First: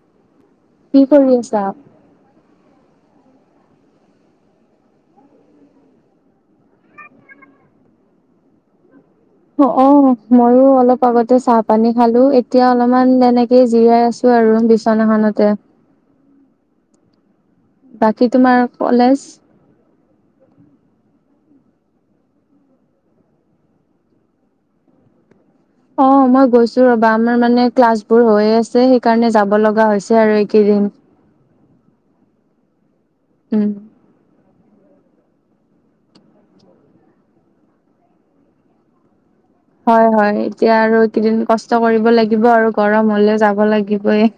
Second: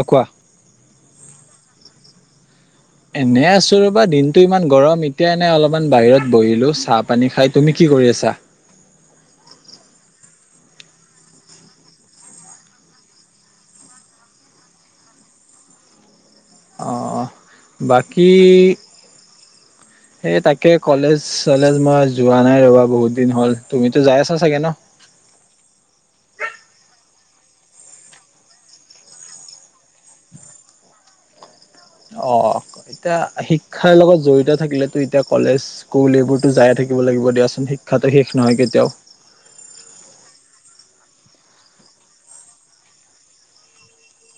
অ কোৱা কি কৰি আছা? এনে আছোঁ ৰবা দিনতটো ইমান গৰম এতিয়া এনে অলপমান বাহিৰত বহিলোঁ চাহ পানী খাই তুমি? কি কৰি আছা? অ', ময়ো অলপ আগতে চাহ, পানী খালোঁ এতিয়া অলপমান তেনেকেই জিৰাই আছোঁ। আছোঁ আৰু বিছনাখনতে। অ', অ', বাকী তোমাৰ কলেজ এই তাকে, কলেজ, চলেজ মই যোৱা নাই ৰ'বা বহুত দিন হ'ল তুমিতো যায় আছা চাগে ন? অ', মই গৈছোঁ ৰ'বা আমাৰ মানে ক্লাছবোৰ হৈয় আছে, সেইকাৰণে যাব লগা হৈছে আৰু এইকেইদি দিন অ', এতিয়া উম শিক্ষাৰ লগত জড়িত থাকিলে ত' এতিয়া কলেজ, স্কুল এইবোৰতো যায়ে থাকিব লাগিব দিয়াচোন, শিক্ষাটো শেষ নহয় কেতিয়াও। হয়, হয়, এতিয়া আৰু এইকেইদিন কষ্ট কৰিব লাগিব আৰু গৰম হ'লেও যাব লাগিবই।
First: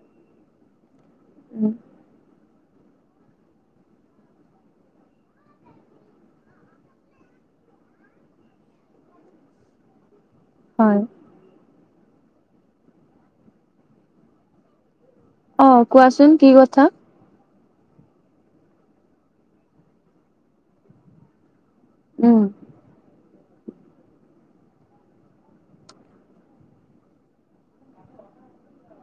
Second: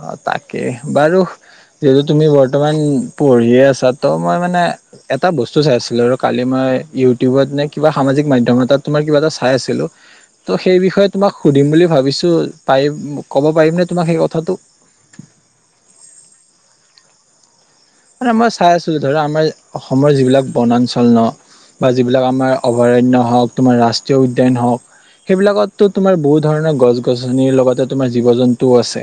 অ', তাকেই, বাৰু উম, যিহেতু তুমি বৰ্ত বৰ্তমান পঢ়িয়ে আছা, ত' মই মানে এটা বস্তু চাই আছিলোঁ আৰু কালি মই ইউটিউবত মানে কিবা সামাজিক মাধ্যম এটাত তোমাৰ কিবা এটা চাই আছিলোঁ। ত' সেই হয় বিষয়ে তোমাক সুধিম বুলি ভাবিছোঁ। পাৰিম ক'ব পাৰিমনে তোমাক সেই কথাটো? অ', কোৱাচোন, কি কথা। মানে মই চাই আছিলোঁ ধৰা আমাৰ অসমৰ যিবিলাক বনাঞ্চল ন'। বা যিবিলাক উম আমাৰ অভয়াৰণ্য হওঁক তোমাৰ ৰাষ্ট্ৰীয় উদ্যান হওঁক। সেইবিলাকতো তোমাৰ বহুত ধৰণৰ গছ, গছনিৰ লগতে তোমাৰ জীৱ, জন্তুয়ো আছে।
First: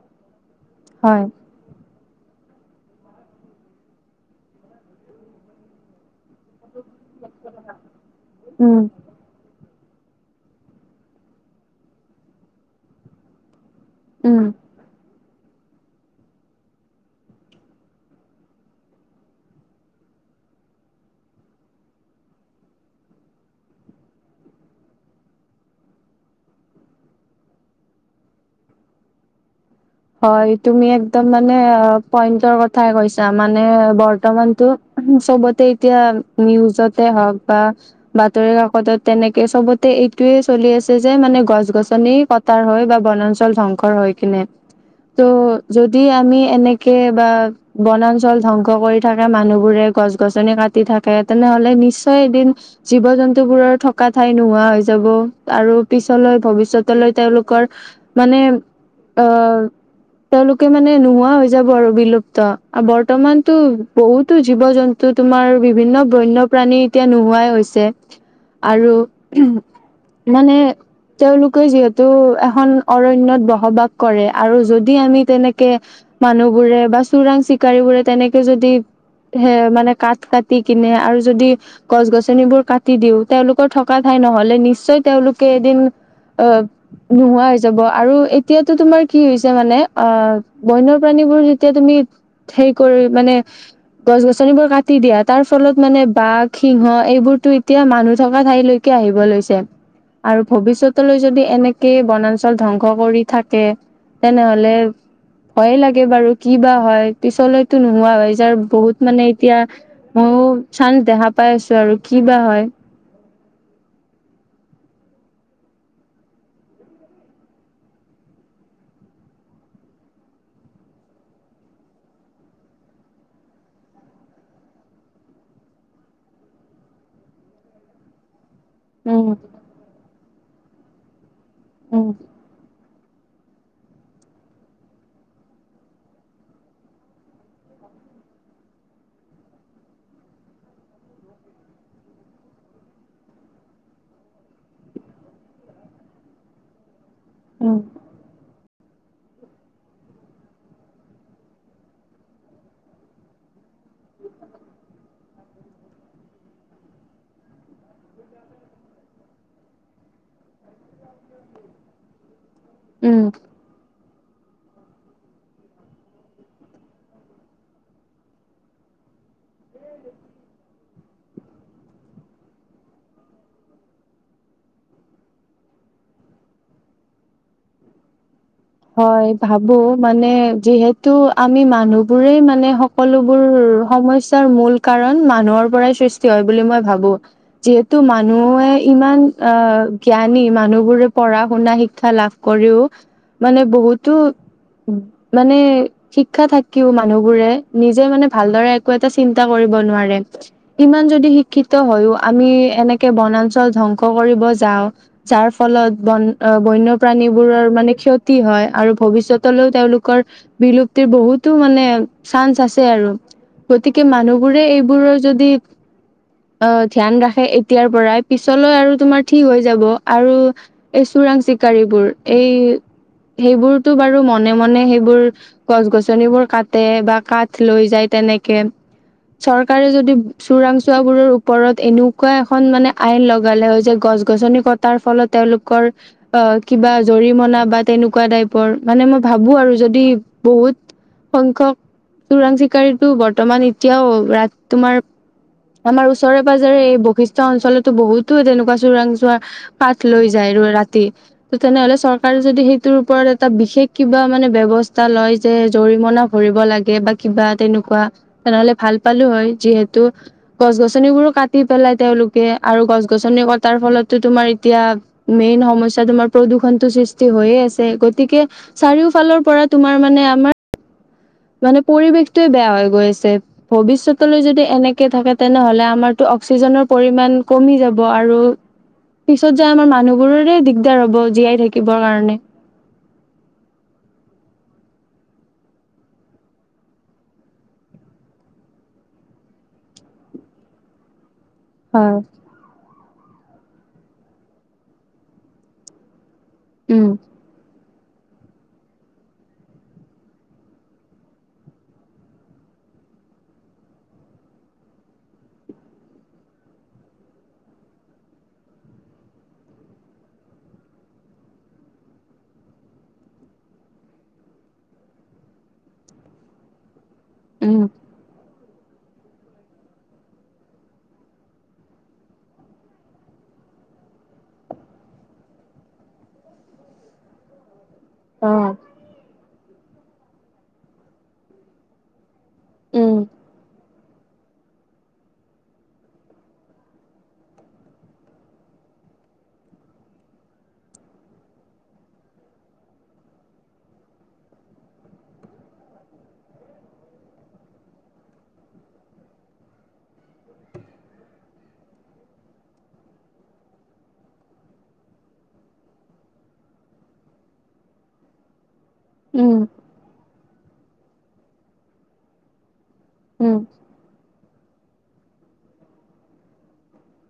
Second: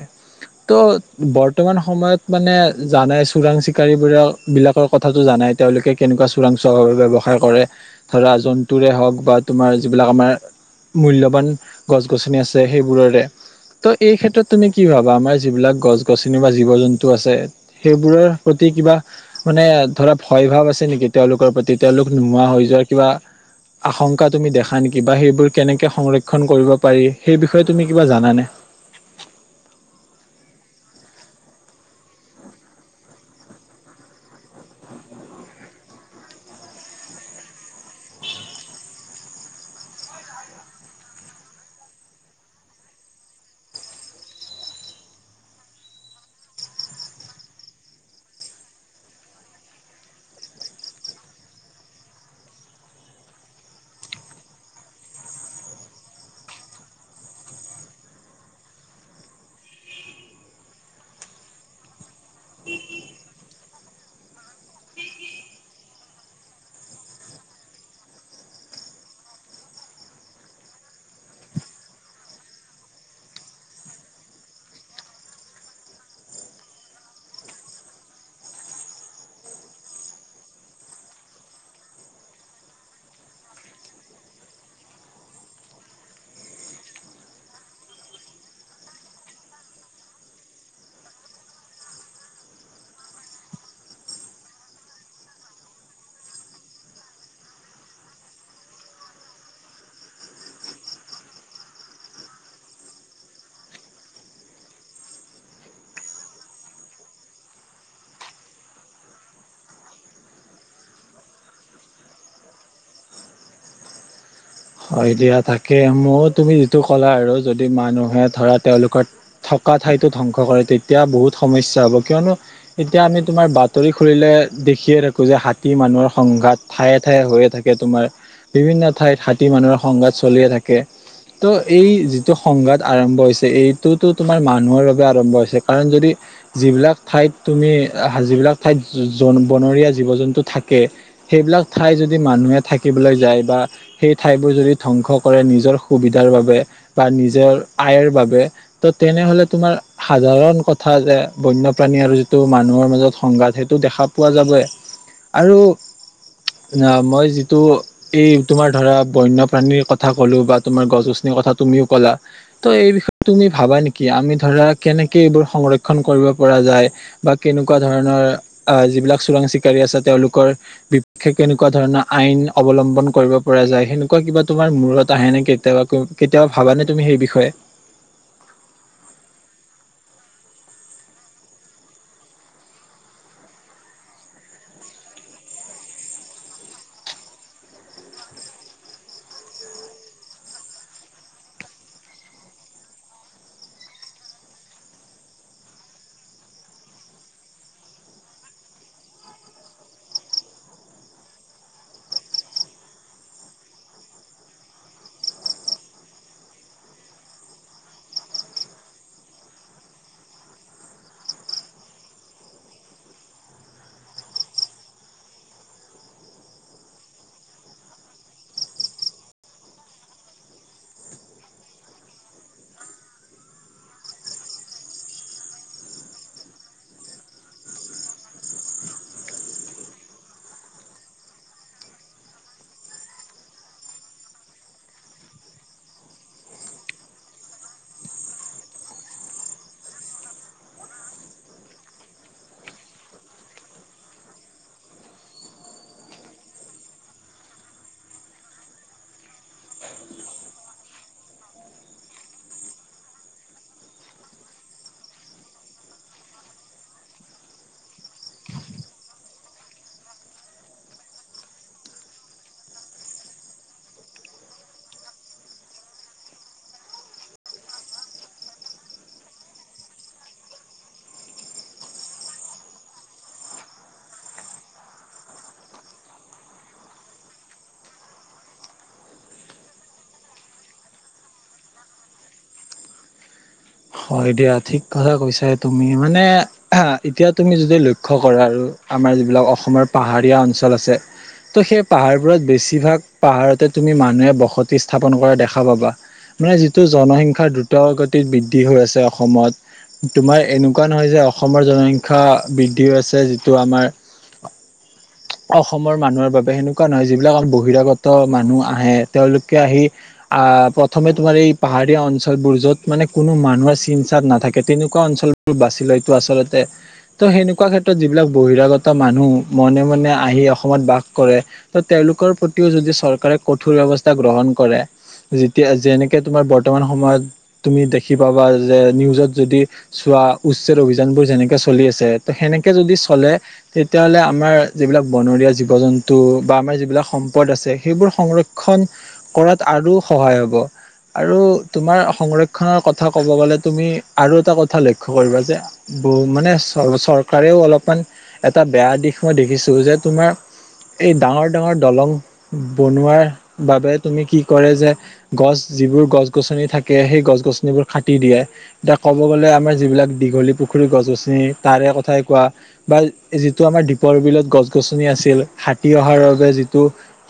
ত' হয় বৰ্তমান সময়ত মানে জানাই চোৰাং চি চিকাৰী বোৰৰ বিলাকৰ কথাটো জানাই তেওঁলোকে কেনেকুৱা চোৰাং [unintelligible] ব্যৱসায় কৰে ধৰা উম জন্তুৰে হওক বা তোমাৰ যোন বিলাক আমাৰ মূল্যৱান গছ গছনি আছে সেইবোৰৰে। ত' এই উম ক্ষেত্ৰত তুমি কি ভাবা আমাৰ যিবিলাক গছ-গছনি বা জীৱ জন্তু আছে সেইবোৰৰ প্ৰতি কিবা মানে ধৰা ভয় ভাৱ আছে নেকি তেওঁলোকৰ প্ৰতি তেওঁলোক নোহোৱা হৈ যোৱা কিবা আশংকা তুমি দেখা নেকি বা সেইবোৰ কেনেকে সংৰক্ষণ কৰিব পাৰি সেই বিষয়ে তুমি কিবা জানানে? [inaudible] হয় তুমি একদম মানে পয়েন্টৰ কথায়ে কইচা মানে বৰ্তমান টো চবতে এতিয়া নিউজতে হওক বা বাতৰি কাকতত তেনেকে চবতে এইটোয়ে চলি আছে যে মানে গছ গছনি কটাৰ হৈ বা বনাঞ্চল ধ্বংসৰ হৈ কিনে। ত' যদি আমি এনেকে বা বনাঞ্চল ধ্বংস কৰি থাকে মানুহ বোৰে গছ গছ-গছনি কাটি থাকে তেনেহলে নিশ্চয় এদিন জীৱ জন্তু বোৰৰ থকা ঠাই নোহোৱা হৈ যাব। আৰু পিছলৈ ভৱিষ্যতলৈ তেওঁলোকৰ মানে অ, তেওঁলোকে মানে নোহোৱা হৈ যাব আৰু বিলুপ্ত আৰু বৰ্তমানতো বহুতো জীৱ জন্তু ত' তোমাৰ বিভিন্ন বন্যপ্ৰাণী এতিয়া নোহোৱাই হৈছে আৰু মানে তেওঁলোকে যিহেতু এখন অৰণ্যত বসবাস কৰে আৰু যদি আমি তেনেকে মানুহবোৰে বা চোৰাং-চিকাৰী বোৰে তেনেকে যদি সে মানে কাঠ কাটি কিনে আৰু যদি গছ-গছনিবোৰ কাটি দিও তেওঁলোকৰ থকা ঠাই নহলে নিশ্চয় তেওঁলোকে এদিন অ নোহোৱা হৈ যাব আৰু এতিয়া তো তোমাৰ কি হৈছে মানে অ বন্য প্ৰাণীবোৰ যেতিয়া তুমি হেই কৰি মানে গছ-গছনিবোৰ কাটি দিয়া, তাৰ ফলত মানে বাঘ, সিংহ এইবোৰতো এতিয়া মানুহ থকা ঠাইলৈকে আহিব লৈছে আৰু ভৱিষ্যতলৈ যদি এনেকে বনাঞ্চল ধ্বংস কৰি থাকে তেনেহলে ভয়ে লাগে বাৰু। কি বা হয় পিছলৈতো নোহোৱা হয় যাৰ বহুত মানে এতিয়া বহুত চান্ট দেখা পাই আছো আৰু কি বা হয়? হয় দিয়া তাকে। মই তুমি যিটো ক'লা আৰু যদি মানুহে ধৰা তেওঁলোকৰ থকা ঠাইতো ধ্বংস কৰে তেতিয়া বহুত সমস্যা হব। কিয়নো এতিয়া আমি তোমাৰ বাতৰি খুলিলে দেখিয়ে থাকো যে হাতী মানুহৰ সংঘাত ঠায়ে-ঠায়ে হৈয়ে থাকে তোমাৰ বিভিন্ন ঠাইত উম হাত সংঘাত চলিয়ে থাকে। ত' এই উম যিটো সংঘাত আৰম্ভ হৈছে। এইটোতো তোমাৰ মানুহৰ বাবে আৰম্ভ হৈছে কাৰণ যদি যিবিলাক ঠাইত তুমি যিবিলাক ঠাইত জন বনৰীয়া জীৱ-জন্তু থাকে সেইবিলাক ঠাই যদি মানুহে থা কিবলৈ যায় বা সেই ঠাইবোৰ যদি ধ্বংস কৰে নিজৰ সুবিধাৰ বাবে বা নিজৰ উম। আয়ৰ বাবে ত' তেনেহলে তোমাৰ সাধাৰণ কথা যে বন্যপ্ৰাণী আৰু যিটো মানুহৰ মাজত সংঘাত সেইটো দেখা পোৱা যাবয়ে আৰু অ মই যিটো এই তোমাৰ ধৰা বন্যপ্ৰাণীৰ কথা ক'লো বা তোমাৰ গছ-গছনিৰ কথা তুমিও ক'লা ত' এই বিষয়ে উম তুমি ভাবা নেকি? কি আমি ধৰা কেনেকে এইবোৰ সংৰক্ষণ কৰিব পৰা যায় বা কেনেকুৱা ধৰণৰ যিবিলাক চোৰাং চিকাৰী আছে, তেওঁলোকৰ বিপক্ষে কেনেকুৱা ধৰণৰ আইন অৱলম্বন কৰিব। পৰা যায় সেনেকুৱা কিবা তোমাৰ মূৰত আহে নে কেতিয়া কেতিয়াবা ভাবানে তুমি সেই বিষয়ে? [inaudible] হয় ভাবো, মানে যিহেতু আমি মানুহ বোৰেই মানে সকলোবোৰ সমস্যাৰ মূল কাৰণ মানুহৰ পৰাই সৃষ্টি হয় বুলি মই ভাবো যিহেতু মানুহে ইমান আহ জ্ঞানী মানুহবোৰে পঢ়া-শুনা শিক্ষা লাভ কৰিও মানে বহুতো মানে শিক্ষা থাকিও মানুহবোৰে নিজে মানে ভালদৰে একো এটা চিন্তা কৰিব। ইমান যদি শিক্ষিত হয়ও আমি এনেকে বনাঞ্চল ধ্বংস কৰিব যাওঁ। যাৰ ফলত বন বন্যপ্ৰাণীবোৰৰ মানে কতি তি হয়, আৰু ভৱিষ্যতলৈও তেওঁলোকৰ বিলুপ্তিৰ বহুতো মানে চান্স আছে আৰু। গতিকে মানুহবোৰে এইবোৰৰ যদি অ', ধ্যান ৰাখে এতিয়াৰ পৰাই পিছলৈ আৰু তোমাৰ ঠিক হৈ যাব। আৰু এই চোৰাং চিকাৰীবোৰ, এই সেইবোৰতো বাৰু মনে মনে সেইবোৰ গছ- গছনিবোৰ কাটে বা কাঠ লৈ যায়। তেনেকে। চৰকাৰে যদি চোৰাংচোৱা বোৰৰ ওপৰত এনেকুৱা এখন মানে আইন লগালে হয় যে, গ গছ - গছনি কটাৰ ফলত তেওঁলোকৰ অ', কিবা জৰিমনা বা তেনেকুৱা টাইপৰ, মানে মই ভাবো আৰু যদি বহুত সংখ্যক চোৰাং চিকাৰীটো বৰ্তমান এতিয়াও ৰাত তোমাৰ আমাৰ ওচৰে-পাজৰে এই বশিষ্ট অঞ্চলতো বহুতো তেনেকুৱা চোৰাংচোৱা কাঠ লৈ যায়। ৰাতি। ত' তেনেহলে চৰকাৰ যদি সেই তোৰ ওপৰত এটা বিশেষ কিবা মানে ব্যৱস্থা লয় যে, জৰিমনা ভৰিব লাগে বা কিবা তেনোক কোৱা তেনেহলে ভাল পালো হয়, যিহেতু গছ- গছনিবোৰো কাটি পেলাই তেওঁলোকে আৰু গছ-গছনি কটাৰ ফলতো তোমাৰ এতিয়া, মেইন সমস্যা তোমাৰ প্ৰদূষণটো সৃষ্টি হৈয়ে আছ গতিকে চাৰিওফালৰ পৰা তোমাৰ মানে আমাৰ মানে পৰিৱেশটোৱে বেয়া হৈ গৈ আছে। ভৱিষ্যতলৈ যদি এনেকে থাকে তেনেহলে আমাৰটো অক্সিজেনৰ পৰিমাণ কমি যাব, আৰু পিছত যায় আমাৰ মানুহবোৰৰে দিগদাৰ হ'ব জীয়াই থাকিবৰ কাৰণে। হয় দিয়া ঠিক কথা কৈছাই তুমি মানে, এতিয়া তুমি যদি লক্ষ্য কৰা আৰু আমাৰ যিবিলাক অসমৰ পাহাৰীয়া অঞ্চল আছে ত' সেই হয়, পাহাৰবোৰত বেছিভাগ পাহাৰতে তুমি মানুহে বসতি স্থাপন কৰা দেখা পাবা। মানে যিটো উম, জনসংখ্যা দ্ৰুত গতিত বৃদ্ধি হৈ আছে অসমত তোমাৰ এনেকুৱা নহয় যে অসমৰ জনসংখ্যা বৃদ্ধি আছে যিটো আমাৰ [inaudible] অসমৰ মানুহৰ বাবে সেনেকুৱা নহয় যিবিলাক বহিৰাগত মানুহ আহে, তেওঁলোকে আহি অ', প্ৰথমে তোমাৰ এই পাহাৰীয়া অঞ্চলবোৰ যত মানে কোনো মানুহৰ চিন চাত নাথাকে তেনেকুৱা অঞ্চলবোৰ বাচিলয়তো আচলতে ত' সেনেকুৱা উম, ক্ষেত্ৰত যিবিলাক বহিৰাগত মানুহ মনে মনে আহি অসমত বাস কৰে, ত' তেওঁলোকৰ প্ৰতিও যদি চৰকাৰে কঠোৰ ব্যৱস্থা গ্ৰহণ কৰে, যেতিয়া যেনেকে তোমাৰ বৰ্তমান সময়ত তুমি দেখ খি পাবা অ', যে, নিউজত যদি চোৱা উচ্ছেদ অভিযান বোৰ যেনেকে চলি আছে সেনেকে যদি উম, চলে সেইত তিয়াহ'লে আমাৰ যিবিলাক বনৰীয়া জীৱ-জন্তু বা আমাৰ যিবিলাক সম্পদ আছে সেইবোৰ সংৰক্ষণ কৰাত আৰু সহায় হ'ব। আৰু তোমাৰ সংৰক্ষণৰ কথ কথা কব গ'লে তুমি আৰু এটা কথা লক্ষ্য কৰিবা যে বু মানে চৰ-চৰকাৰেও অলপমান এটা বেয়া দিশ মই দেখিছো যে তোমাৰ এই ডাঙৰ ডাঙৰ দলং বনোৱাৰ বাবে তুমি কি কৰে যে গছ যিবোৰ গছ-গছনি থাকে সেই গছ-গছনিবোৰ কাটি দিয়ে। এতিয়া ক'ব গ'লে উম, আমাৰ যিবিলাক দীঘলী পুখুৰী গছ-গছনি তাৰে কথাই কোৱা বা উম, যিটো আমাৰ দ্বীপৰ বিলত গছ গছ-গছনি আছিল, হাতী অহাৰ বাবে যিটো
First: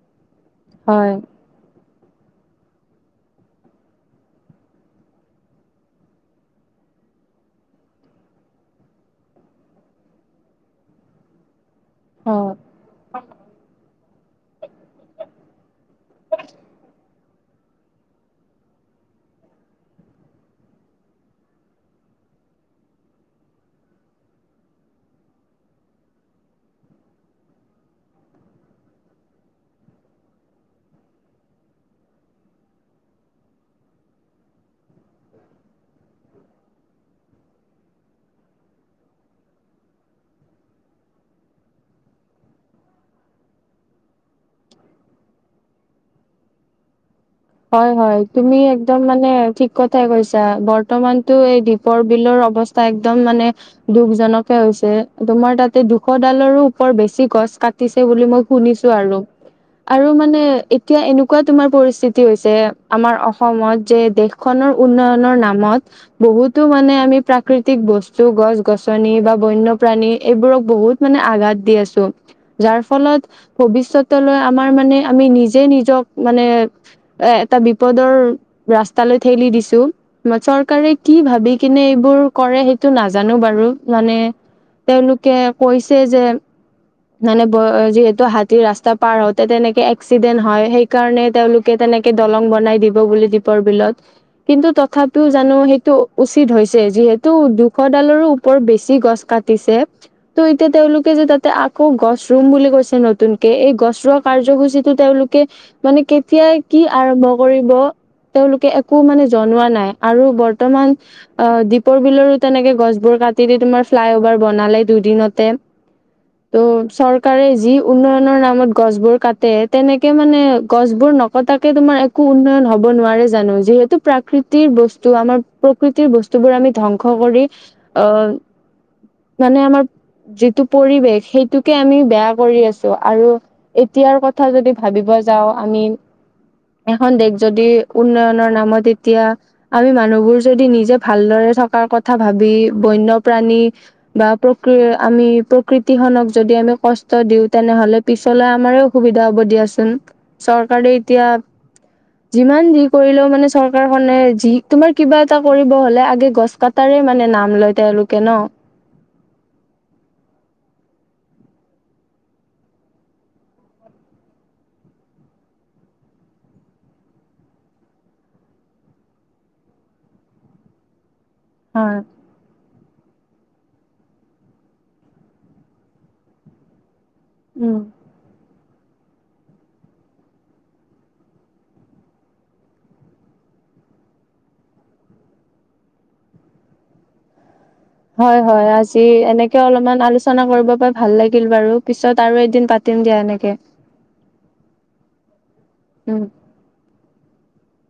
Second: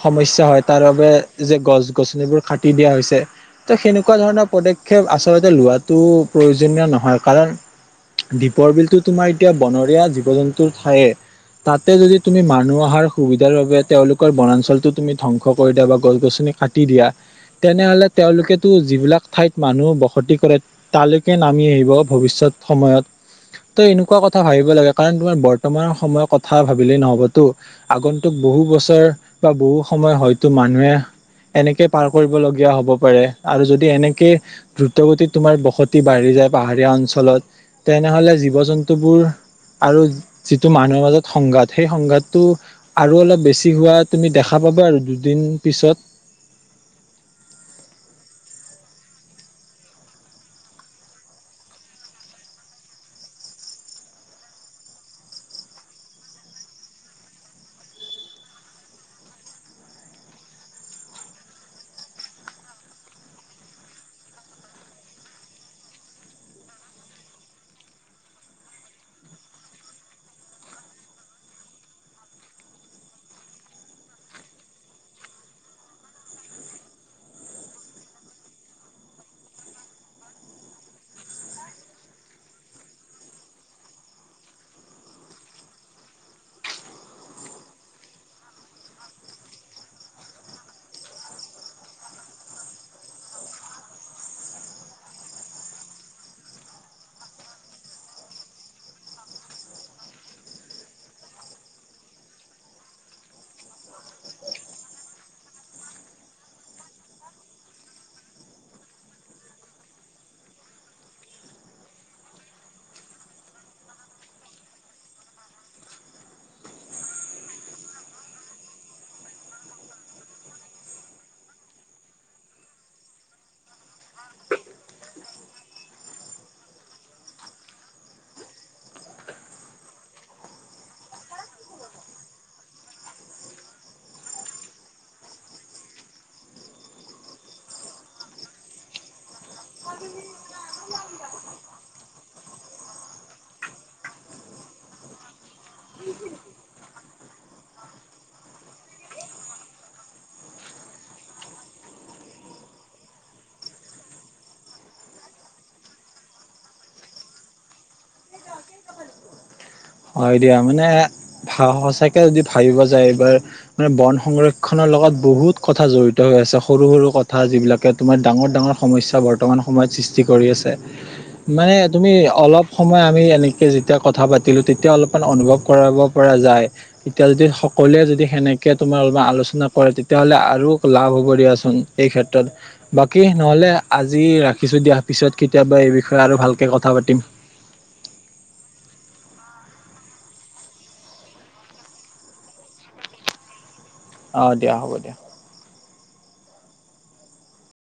সমস্যা হয় তাৰ বাবে যে গছ গছ-গছনিবোৰ কাটি দিয়া হৈছে, ত সেনেকুৱা ধৰণৰ পদক্ষে আচলতে লোৱাটো প্ৰয়োজনীয় নহয়, কাৰণ দীপৰ বিলটো তোমাৰ এতিয়া বনৰীয়া জীৱ-জন্তুৰ ঠাইয়ে। তাতে যদি তুমি হয়। মানুহ অহাৰ সুবিধাৰ বাবে তেওঁলোক ৰ বনাঞ্চলটো তুমি ধ্বংস কৰি দিয়া বা গছ-গছনি কাটি দিয়া তেনেহ'লে তেওঁলোকেতো যিবিলাক ঠাইত মানুহ বসতি কৰে তালৈকে নামি আহিব ভৱিষ্যত সময়ত। ত এনেকুৱা কথা ভাবিব লাগে কাৰণ তোমাৰ বৰ্তমান সময়ৰ কথা ভাবিলেই নহবতো। আগন্তুক বহু বছৰ বা বহু সময় হয়তো মানুহে এনেকে পাৰ কৰিবলগীয়া হ'ব পাৰে আৰু যদি এনেকে দ্ৰুতগতিত তোমাৰ বসতি বাঢ়ি যায় পাহাৰীয়া অঞ্চলত তেনেহ'লে জীৱ জন্তুবোৰ আৰু যিটো মানুহৰ মাজত সংঘাত সেই সংঘাটো আৰু অলপ বেছি হোৱা তুমি দেখা [unintelligible] দুদিন পিছত হয়, হয়, তুমি একদম মানে ঠিক কথাই কৈছা৷ বৰ্তমানটো এই দীপৰ বিলৰ অৱস্থা একদম মানে দুখজনকে হৈছে, তোমাৰ তাতে দুশ ডালৰো ওপৰ বেছি‌ গ গছ কাটিছে বুলি মই শুনিছোঁ আৰু, আৰু মানে এতিয়া এনেকুৱা তোমাৰ পৰিস্থি হৈছে আমাৰ অসমত যে, দেশখনৰ উন্নয়নৰ নামত বহুতো মানে আমি প্ৰাকৃতিক বস্তু, গছ গছনি বা বন্যপ্ৰাণী এইবোৰক বহুত মানে আঘাত দি আছোঁ। যাৰ ফলত ভৱিষ্যতলৈ আমাৰ মানে আমি নিজে নিজক মানে এ, এটা বিপদৰ ৰাস্তালৈ ঠেলি দিছোঁ, চৰকাৰে কি ভাবি কিনে এই বোৰ কৰে সেইটো নাজানোঁ বাৰু মানে, তেওঁলোকে কৈছে যে মানে যিহেতু হাতী ৰাস্তা পাৰ হওঁতে তেনেকে এক্সিডেন্ট হয়, সেইকাৰণে তেওঁলোক কে, তেনেকে দলং বনাই দিব বুলি দীপৰ বিলত, কিন্তু তথাপিও জানোঁ সেইটো উচিত হৈ যিহেতু দুশডালৰো ওপৰ বেছি গছ কাটিছে, ত' এতিয়া তেওঁলোকে যে, তাতে আ আকৌ গছ ৰুম বুলি কৈছে নতুনকে, এই গছৰোৱা কাৰ্যসূচীতো তেওঁলোকে মানে কে কেতিয়া কি আৰম্ভ কৰিব? তেওঁলোকে একো মানে জনোৱা নাই, আৰু বৰ্তমান অ', দীপৰ বিলৰো তেনেকে গছবোৰ কাটি দি তোমাৰ ফ্লাই অভাৰ বনালে দুদিনতে ত' চৰকাৰে যি উন্নয়নৰ নামত গছবোৰ কাটে তেনেকে মানে গছ বোৰ নকটাকে তোমাৰ একো উন্নয়ন হ'ব নোৱাৰে জানো? যিহেতু প্ৰাকৃতিৰ বস্তু আমাৰ প্ৰকৃতি বস্তুবোৰ আমি ধ্বংস কৰি অ', মানে আমাৰ যিটো পৰিৱেশ সেইটোকে আমি বেয়া কৰি আছোঁ, আৰু এতিয়াৰ কথা যদি ভাবিব যাওঁ আমি এখন দেশ যদি উন্নয়নৰ নামত তেতিয়া, আমি মানুহবোৰ যদি নিজে ভালদৰে থাক কাৰ কথা ভাবি বন্যপ্ৰাণী বা প্ৰকৃ আমি প্ৰকৃতি খনক যদি আমি কষ্ট দিওঁ। তেনে হ'লে পিছলৈ আমাৰে অসুবিধা হ'ব দিয়াচোন৷ চৰক কাৰে এতিয়া যিমান যি কৰিলেও মানে চৰকাৰখনে যি তোমাৰ কিবা এটা কৰিব হ'লে আগে গছ কটাৰ মানে নাম লয় তেওঁলোকে ন। হয় দিয়া। মানে সঁচাকে যদি ভাবিব যায় এইবাৰ মানে বন সংৰক্ষণৰ বহুত কথা জড়িত হৈ আছে সৰু সৰু কথা যিবিলাকে তোমাৰ ডাঙৰ ডাঙৰ সমস্যা বৰ্তমান সময়ত সৃষ্টি কৰি আছে৷মানে হয় তুমি অলপ সময় আমি এনেকে যেতিয়া কথা পাতিলোঁ তেতি তেতিয়া অলপমান অনুভৱ কৰাব পৰা যায়। এতিয়া যদি উম সকলোৱে যদি সেনেকে তোমাৰ অলপ আলোচনা কৰে তেতিয়াহ'লে আৰু লাভ হ'ব দিয়াচোন এই ক্ষেত্ৰত বাকী নহ'লে আজি ৰাখিছোঁ দিয়া৷ পিছত কেতিয়াবা এই বিষয়ে আৰু ভালকে কথা পাতিম৷ [inaudible] হয়, হয়। আজি এনেকে অলপমান আলোচনা কৰিব পাই ভাল লাগিল বাৰু, পিছত আৰু এদিন পাতি তিম দিয়া এনেকে৷ অ' দিয়া হ'ব দিয়া৷ উম।